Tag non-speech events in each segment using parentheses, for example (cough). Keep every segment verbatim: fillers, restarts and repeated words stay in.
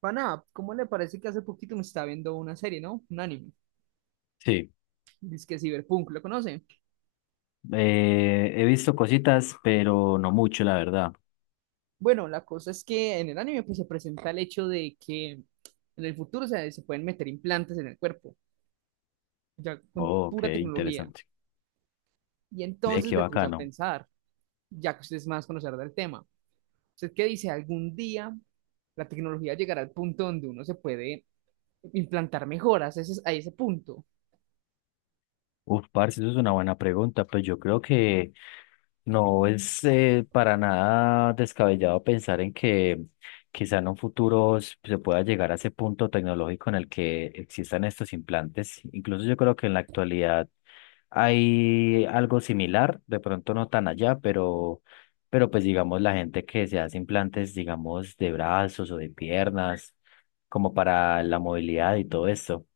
Pana, ¿cómo le parece que hace poquito me estaba viendo una serie, ¿no? Un anime. Sí, Dice que Cyberpunk, ¿lo conoce? eh, he visto cositas, pero no mucho, la verdad. Bueno, la cosa es que en el anime pues, se presenta el hecho de que en el futuro se, se pueden meter implantes en el cuerpo, ya con Oh, pura qué tecnología. interesante. Y Ve, entonces qué me puse a bacano. pensar, ya que usted es más conocedor del tema, ¿usted qué dice? ¿Algún día la tecnología llegará al punto donde uno se puede implantar mejoras? Ese es- a ese punto. Uf, parce, eso es una buena pregunta. Pues yo creo que no es eh, para nada descabellado pensar en que quizá en un futuro s- se pueda llegar a ese punto tecnológico en el que existan estos implantes. Incluso yo creo que en la actualidad hay algo similar, de pronto no tan allá, pero, pero pues digamos la gente que se hace implantes, digamos, de brazos o de piernas, como para la movilidad y todo esto.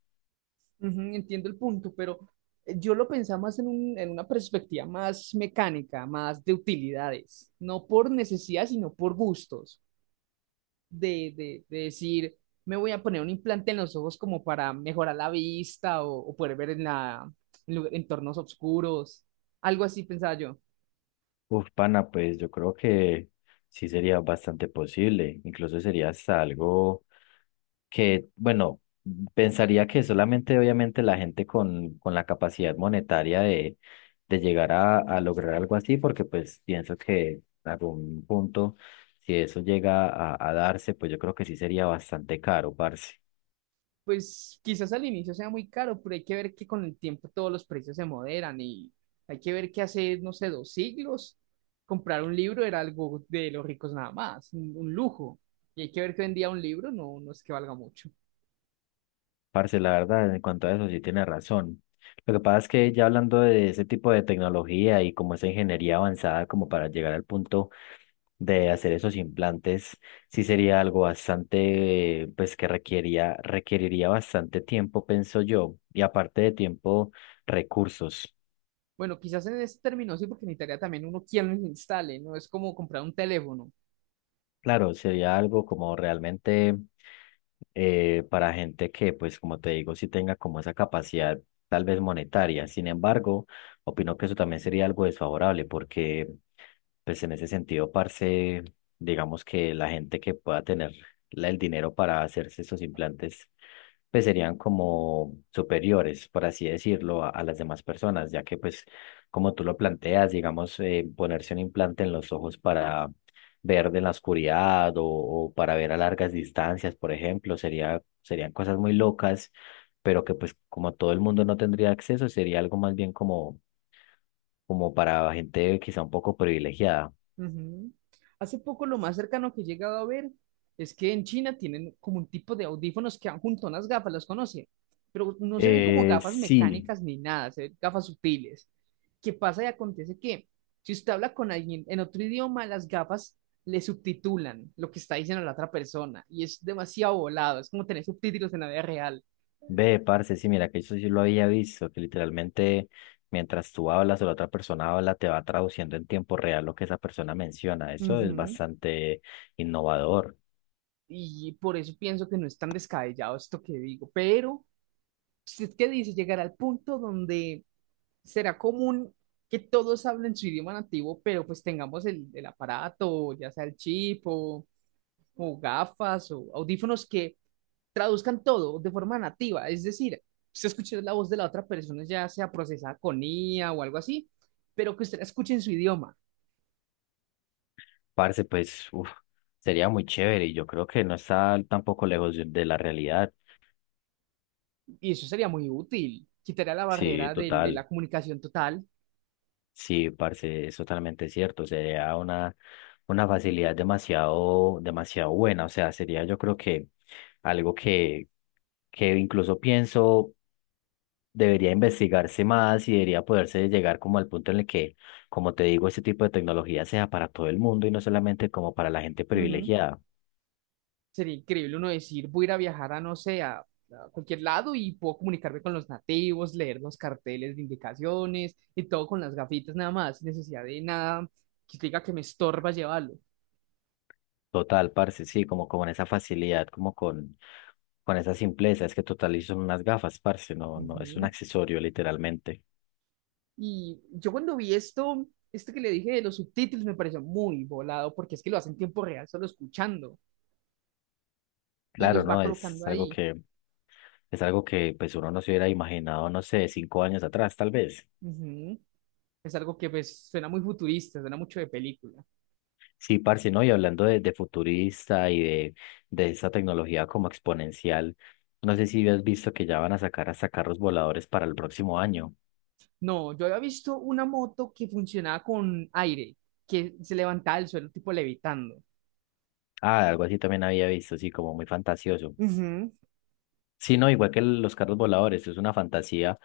Ujú, entiendo el punto, pero eh, yo lo pensaba más en un- en una perspectiva más mecánica, más de utilidades, no por necesidad, sino por gustos, de, de- de decir, me voy a poner un implante en los ojos como para mejorar la vista o, o poder ver en la, en lu- entornos oscuros, algo así pensaba yo. Uf, pana, pues yo creo que sí sería bastante posible, incluso sería hasta algo que, bueno, pensaría que solamente obviamente la gente con, con la capacidad monetaria de, de llegar a, a lograr algo así, porque pues pienso que en algún punto, si eso llega a, a darse, pues yo creo que sí sería bastante caro, parce. Pues quizás al inicio sea muy caro, pero hay que ver que con el tiempo todos los precios se moderan y hay que ver que hace, no sé, dos siglos comprar un libro era algo de los ricos nada más, un, un lujo. Y hay que ver que hoy en día un libro no, no es que valga mucho. Parce, la verdad, en cuanto a eso sí tiene razón. Lo que pasa es que ya hablando de ese tipo de tecnología y como esa ingeniería avanzada como para llegar al punto de hacer esos implantes sí sería algo bastante, pues que requería, requeriría bastante tiempo, pienso yo, y aparte de tiempo, recursos. Bueno, quizás en ese término sí, porque necesitaría también uno quien lo instale, no es como comprar un teléfono. Claro, sería algo como realmente eh, para gente que, pues como te digo, sí tenga como esa capacidad tal vez monetaria. Sin embargo, opino que eso también sería algo desfavorable porque, pues en ese sentido, parce, digamos que la gente que pueda tener la- el dinero para hacerse esos implantes pues serían como superiores, por así decirlo, a, a las demás personas, ya que pues como tú lo planteas, digamos, eh, ponerse un implante en los ojos para ver de la oscuridad o, o para ver a largas distancias, por ejemplo, sería, serían cosas muy locas, pero que pues como todo el mundo no tendría acceso, sería algo más bien como, como para gente quizá un poco privilegiada. Ujú. Hace poco lo más cercano que he llegado a ver es que en China tienen como un tipo de audífonos que van junto a unas gafas, las conocen, pero no se ven como Eh, gafas sí. mecánicas ni nada, se ven gafas sutiles. ¿Qué pasa y acontece que si usted habla con alguien en otro idioma, las gafas le subtitulan lo que está diciendo la otra persona y es demasiado volado, es como tener subtítulos en la vida real. Ve, parce, sí, mira, que eso sí lo había visto, que literalmente mientras tú hablas o la otra persona habla, te va traduciendo en tiempo real lo que esa persona menciona. Eso es Ujú. bastante innovador. Y por eso pienso que no es tan descabellado esto que digo, pero ¿usted qué dice? Llegar al punto donde será común que todos hablen su idioma nativo, pero pues tengamos el, el aparato, ya sea el chip o, o gafas o audífonos que traduzcan todo de forma nativa, es decir, usted escuche la voz de la otra persona, ya sea procesada con I A o algo así, pero que usted la escuche en su idioma, Parce, pues, uf, sería muy chévere y yo creo que no está tampoco lejos de de la realidad. y eso sería muy útil, quitaría la Sí, barrera del- de, total. la comunicación total. Sí, parce, es totalmente cierto. Sería una, una facilidad demasiado, demasiado buena. O sea, sería yo creo que algo que, que incluso pienso debería investigarse más y debería poderse llegar como al punto en el que, como te digo, este tipo de tecnología sea para todo el mundo y no solamente como para la gente Ujú. privilegiada. Sería increíble uno decir, voy a ir a viajar a, no sé, a, a cualquier lado y puedo comunicarme con los nativos, leer los carteles de indicaciones y todo con las gafitas nada más, sin necesidad de nada que diga que me estorba llevarlo. Total, parce, sí, como con esa facilidad, como con, con esa simpleza, es que total y son unas gafas, parce, no, no, es un Ujú. accesorio literalmente. Y yo cuando vi esto, esto que le dije de los subtítulos me pareció muy volado porque es que lo hacen en tiempo real solo escuchando y Claro, los va ¿no? colocando Es algo ahí. que, es algo que pues uno no se hubiera imaginado, no sé, cinco años atrás, tal vez. Ujú. Es algo que pues suena muy futurista, suena mucho de película. Sí, parce, ¿no? Y hablando de, de futurista y de, de esa tecnología como exponencial, no sé si has visto que ya van a sacar hasta carros voladores para el próximo año. No, yo había visto una moto que funcionaba con aire, que se levantaba del suelo tipo levitando. Ah, algo así también había visto, sí, como muy fantasioso. Ujú. Sí, no, igual que el- los carros voladores, es una fantasía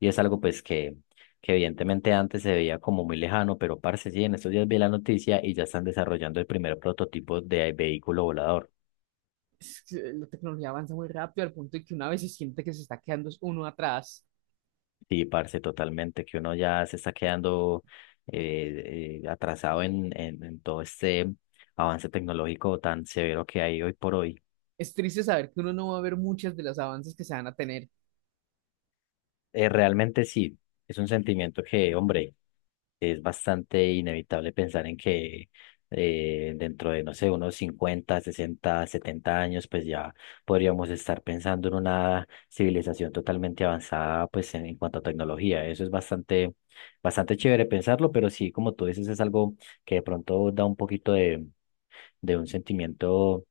y es algo pues que, que evidentemente antes se veía como muy lejano, pero parce, sí, en estos días vi la noticia y ya están desarrollando el primer prototipo de vehículo volador. Es que la tecnología avanza muy rápido al punto de que una vez se siente que se está quedando uno atrás. Sí, parce, totalmente, que uno ya se está quedando eh, eh, atrasado en, en, en todo este avance tecnológico tan severo que hay hoy por hoy. Es triste saber que uno no va a ver muchas de las avances que se van a tener. Eh, realmente sí, es un sentimiento que, hombre, es bastante inevitable pensar en que eh, dentro de, no sé, unos cincuenta sesenta setenta años, pues ya podríamos estar pensando en una civilización totalmente avanzada, pues en, en cuanto a tecnología. Eso es bastante, bastante chévere pensarlo, pero sí, como tú dices, es algo que de pronto da un poquito de de un sentimiento un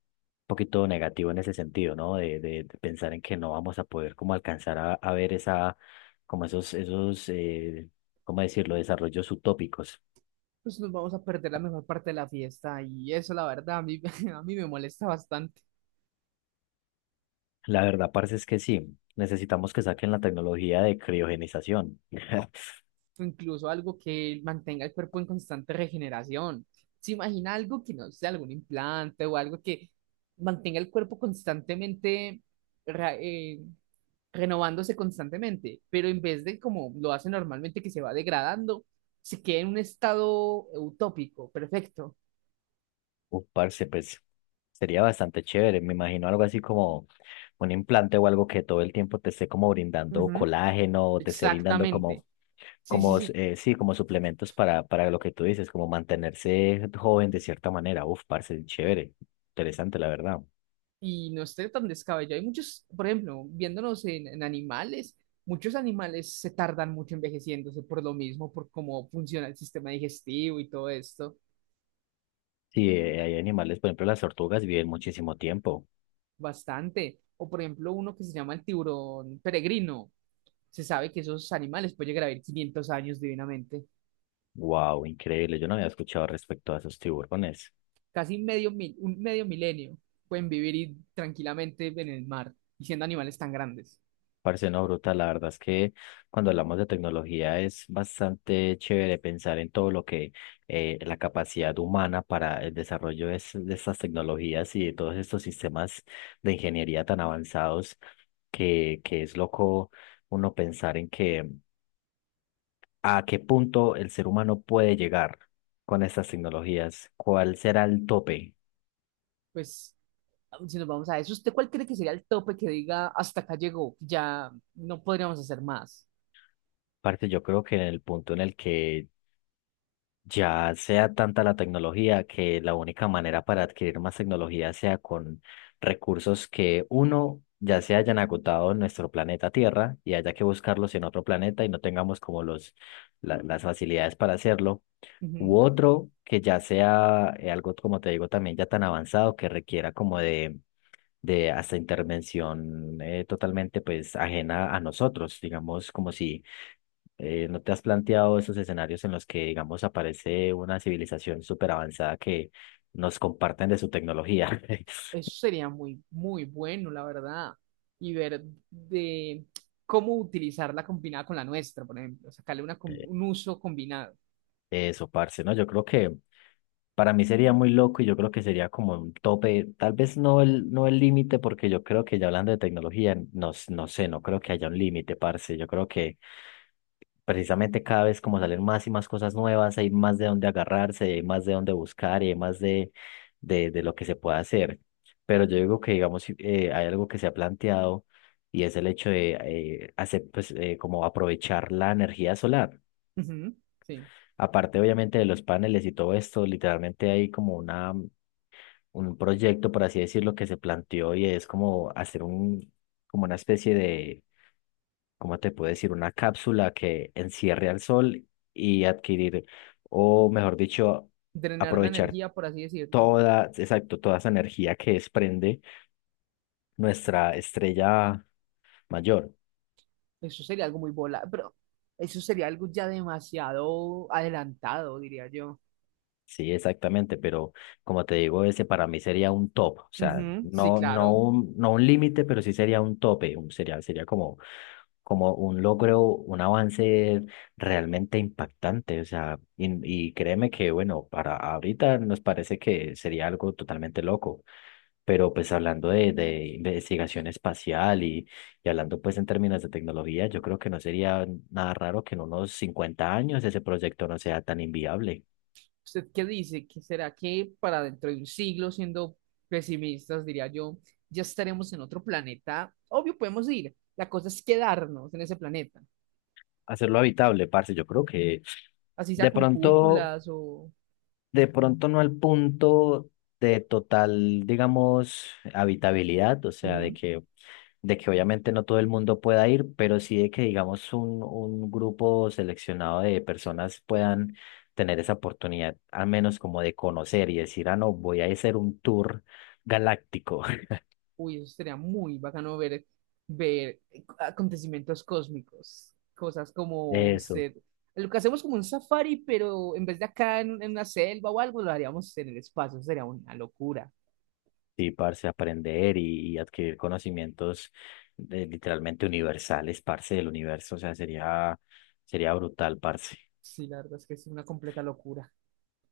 poquito negativo en ese sentido, ¿no? De, de, de pensar en que no vamos a poder como alcanzar a, a ver esa, como esos, esos, eh, ¿cómo decirlo? Desarrollos utópicos. Pues nos vamos a perder la mejor parte de la fiesta y eso, la verdad, a mí, (laughs) a mí me molesta bastante. La verdad, parce, es que sí, necesitamos que saquen la tecnología de criogenización. (laughs) O incluso algo que mantenga el cuerpo en constante regeneración. ¿Se imagina algo que no sea algún implante o algo que mantenga el cuerpo constantemente ra- eh, renovándose constantemente, pero en vez de como lo hace normalmente que se va degradando, se queda en un estado utópico, perfecto. Uf, parce, pues sería bastante chévere. Me imagino algo así como un implante o algo que todo el tiempo te esté como brindando Ujú, colágeno o te esté brindando exactamente. como Sí, sí, como, sí. eh, sí, como suplementos para, para lo que tú dices, como mantenerse joven de cierta manera. Uf, parce, chévere, interesante, la verdad. Y no esté tan descabellado. Hay muchos, por ejemplo, viéndonos en, en animales, muchos animales se tardan mucho envejeciéndose por lo mismo, por cómo funciona el sistema digestivo y todo esto, Sí, eh, hay animales, por ejemplo, las tortugas viven muchísimo tiempo. bastante. O por ejemplo, uno que se llama el tiburón peregrino. Se sabe que esos animales pueden llegar a vivir quinientos años divinamente, Wow, increíble. Yo no había escuchado respecto a esos tiburones. casi medio mil, un medio milenio. Pueden vivir y- tranquilamente en el mar y siendo animales tan grandes. Parce, no, brutal, la verdad es que cuando hablamos de tecnología es bastante chévere pensar en todo lo que eh, la capacidad humana para el desarrollo de, es- de estas tecnologías y de todos estos sistemas de ingeniería tan avanzados que, que es loco uno pensar en que a qué punto el ser humano puede llegar con estas tecnologías, cuál será el tope. Pues si nos vamos a eso, ¿usted cuál cree que sería el tope que diga hasta acá llegó? Ya no podríamos hacer más. Parte, yo creo que en el punto en el que ya sea tanta la tecnología que la única manera para adquirir más tecnología sea con recursos que uno ya se hayan agotado en nuestro planeta Tierra y haya que buscarlos en otro planeta y no tengamos como los, la- las facilidades para hacerlo, Ujú. u otro que ya sea eh, algo, como te digo, también ya tan avanzado que requiera como de, de hasta intervención eh, totalmente pues ajena a nosotros, digamos como si eh, ¿no te has planteado esos escenarios en los que, digamos, aparece una civilización súper avanzada que nos comparten de su tecnología? (laughs) Eso sería muy, muy bueno, la verdad. Y ver de cómo utilizarla combinada con la nuestra, por ejemplo, sacarle una, com- Eh, un uso combinado. eso, parce, ¿no? Yo creo que para mí sería muy loco y yo creo que sería como un tope, tal vez no el, no el límite, porque yo creo que ya hablando de tecnología, no, s- no sé, no creo que haya un límite, parce. Yo creo que precisamente cada vez como salen más y más cosas nuevas, hay más de dónde agarrarse, hay más de dónde buscar y hay más de, de, de lo que se puede hacer. Pero yo digo que, digamos, si, eh, hay algo que se ha planteado y es el hecho de eh, hacer, pues, eh, como aprovechar la energía solar. Ujú, sí. Aparte, obviamente, de los paneles y todo esto, literalmente hay como una, un proyecto, por así decirlo, que se planteó y es como hacer un, como una especie de ¿cómo te puedo decir? Una cápsula que encierre al sol y adquirir, o mejor dicho, Drenar la aprovechar energía, por así decirlo. toda, exacto, toda esa energía que desprende nuestra estrella mayor. Eso sería algo muy volado, pero eso sería algo ya demasiado adelantado, diría yo. Sí, exactamente, pero como te digo, ese para mí sería un top, o sea, Ujú, sí, no, no claro. un, no un límite, pero sí sería un tope, un- sería, sería como como un logro, un avance realmente impactante. O sea, y, y créeme que, bueno, para ahorita nos parece que sería algo totalmente loco, pero pues hablando de, de investigación espacial y, y hablando pues en términos de tecnología, yo creo que no sería nada raro que en unos cincuenta años ese proyecto no sea tan inviable. ¿Usted qué dice? ¿Que será que para dentro de un siglo, siendo pesimistas, diría yo, ya estaremos en otro planeta? Obvio, podemos ir. La cosa es quedarnos en ese planeta. Hacerlo habitable, parce, yo creo que Así sea de con pronto, cúpulas o... de pronto no al punto de total, digamos, habitabilidad, o sea, de Ujú. que de que obviamente no todo el mundo pueda ir, pero sí de que digamos un, un grupo seleccionado de personas puedan tener esa oportunidad, al menos como de conocer y decir, ah, no, voy a hacer un tour galáctico. (laughs) Uy, eso sería muy bacano ver, ver acontecimientos cósmicos. Cosas como un... Eso, usted- lo que hacemos como un safari, pero en vez de acá en, en una selva o algo, lo haríamos en el espacio. Sería una locura. sí, parce, aprender y, y adquirir conocimientos de- literalmente universales, parce, del universo, o sea, sería, sería brutal, parce. Sí, la verdad es que es una completa locura.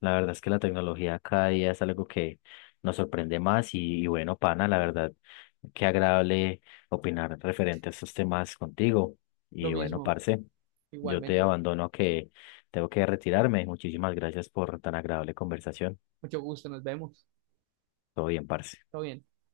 La verdad es que la tecnología cada día es algo que nos sorprende más y, y bueno, pana, la verdad, qué agradable opinar referente a estos temas contigo. Lo Y bueno, mismo, parce, yo te igualmente. abandono que tengo que retirarme. Muchísimas gracias por tan agradable conversación. Mucho gusto, nos vemos. Todo bien, parce. Todo bien.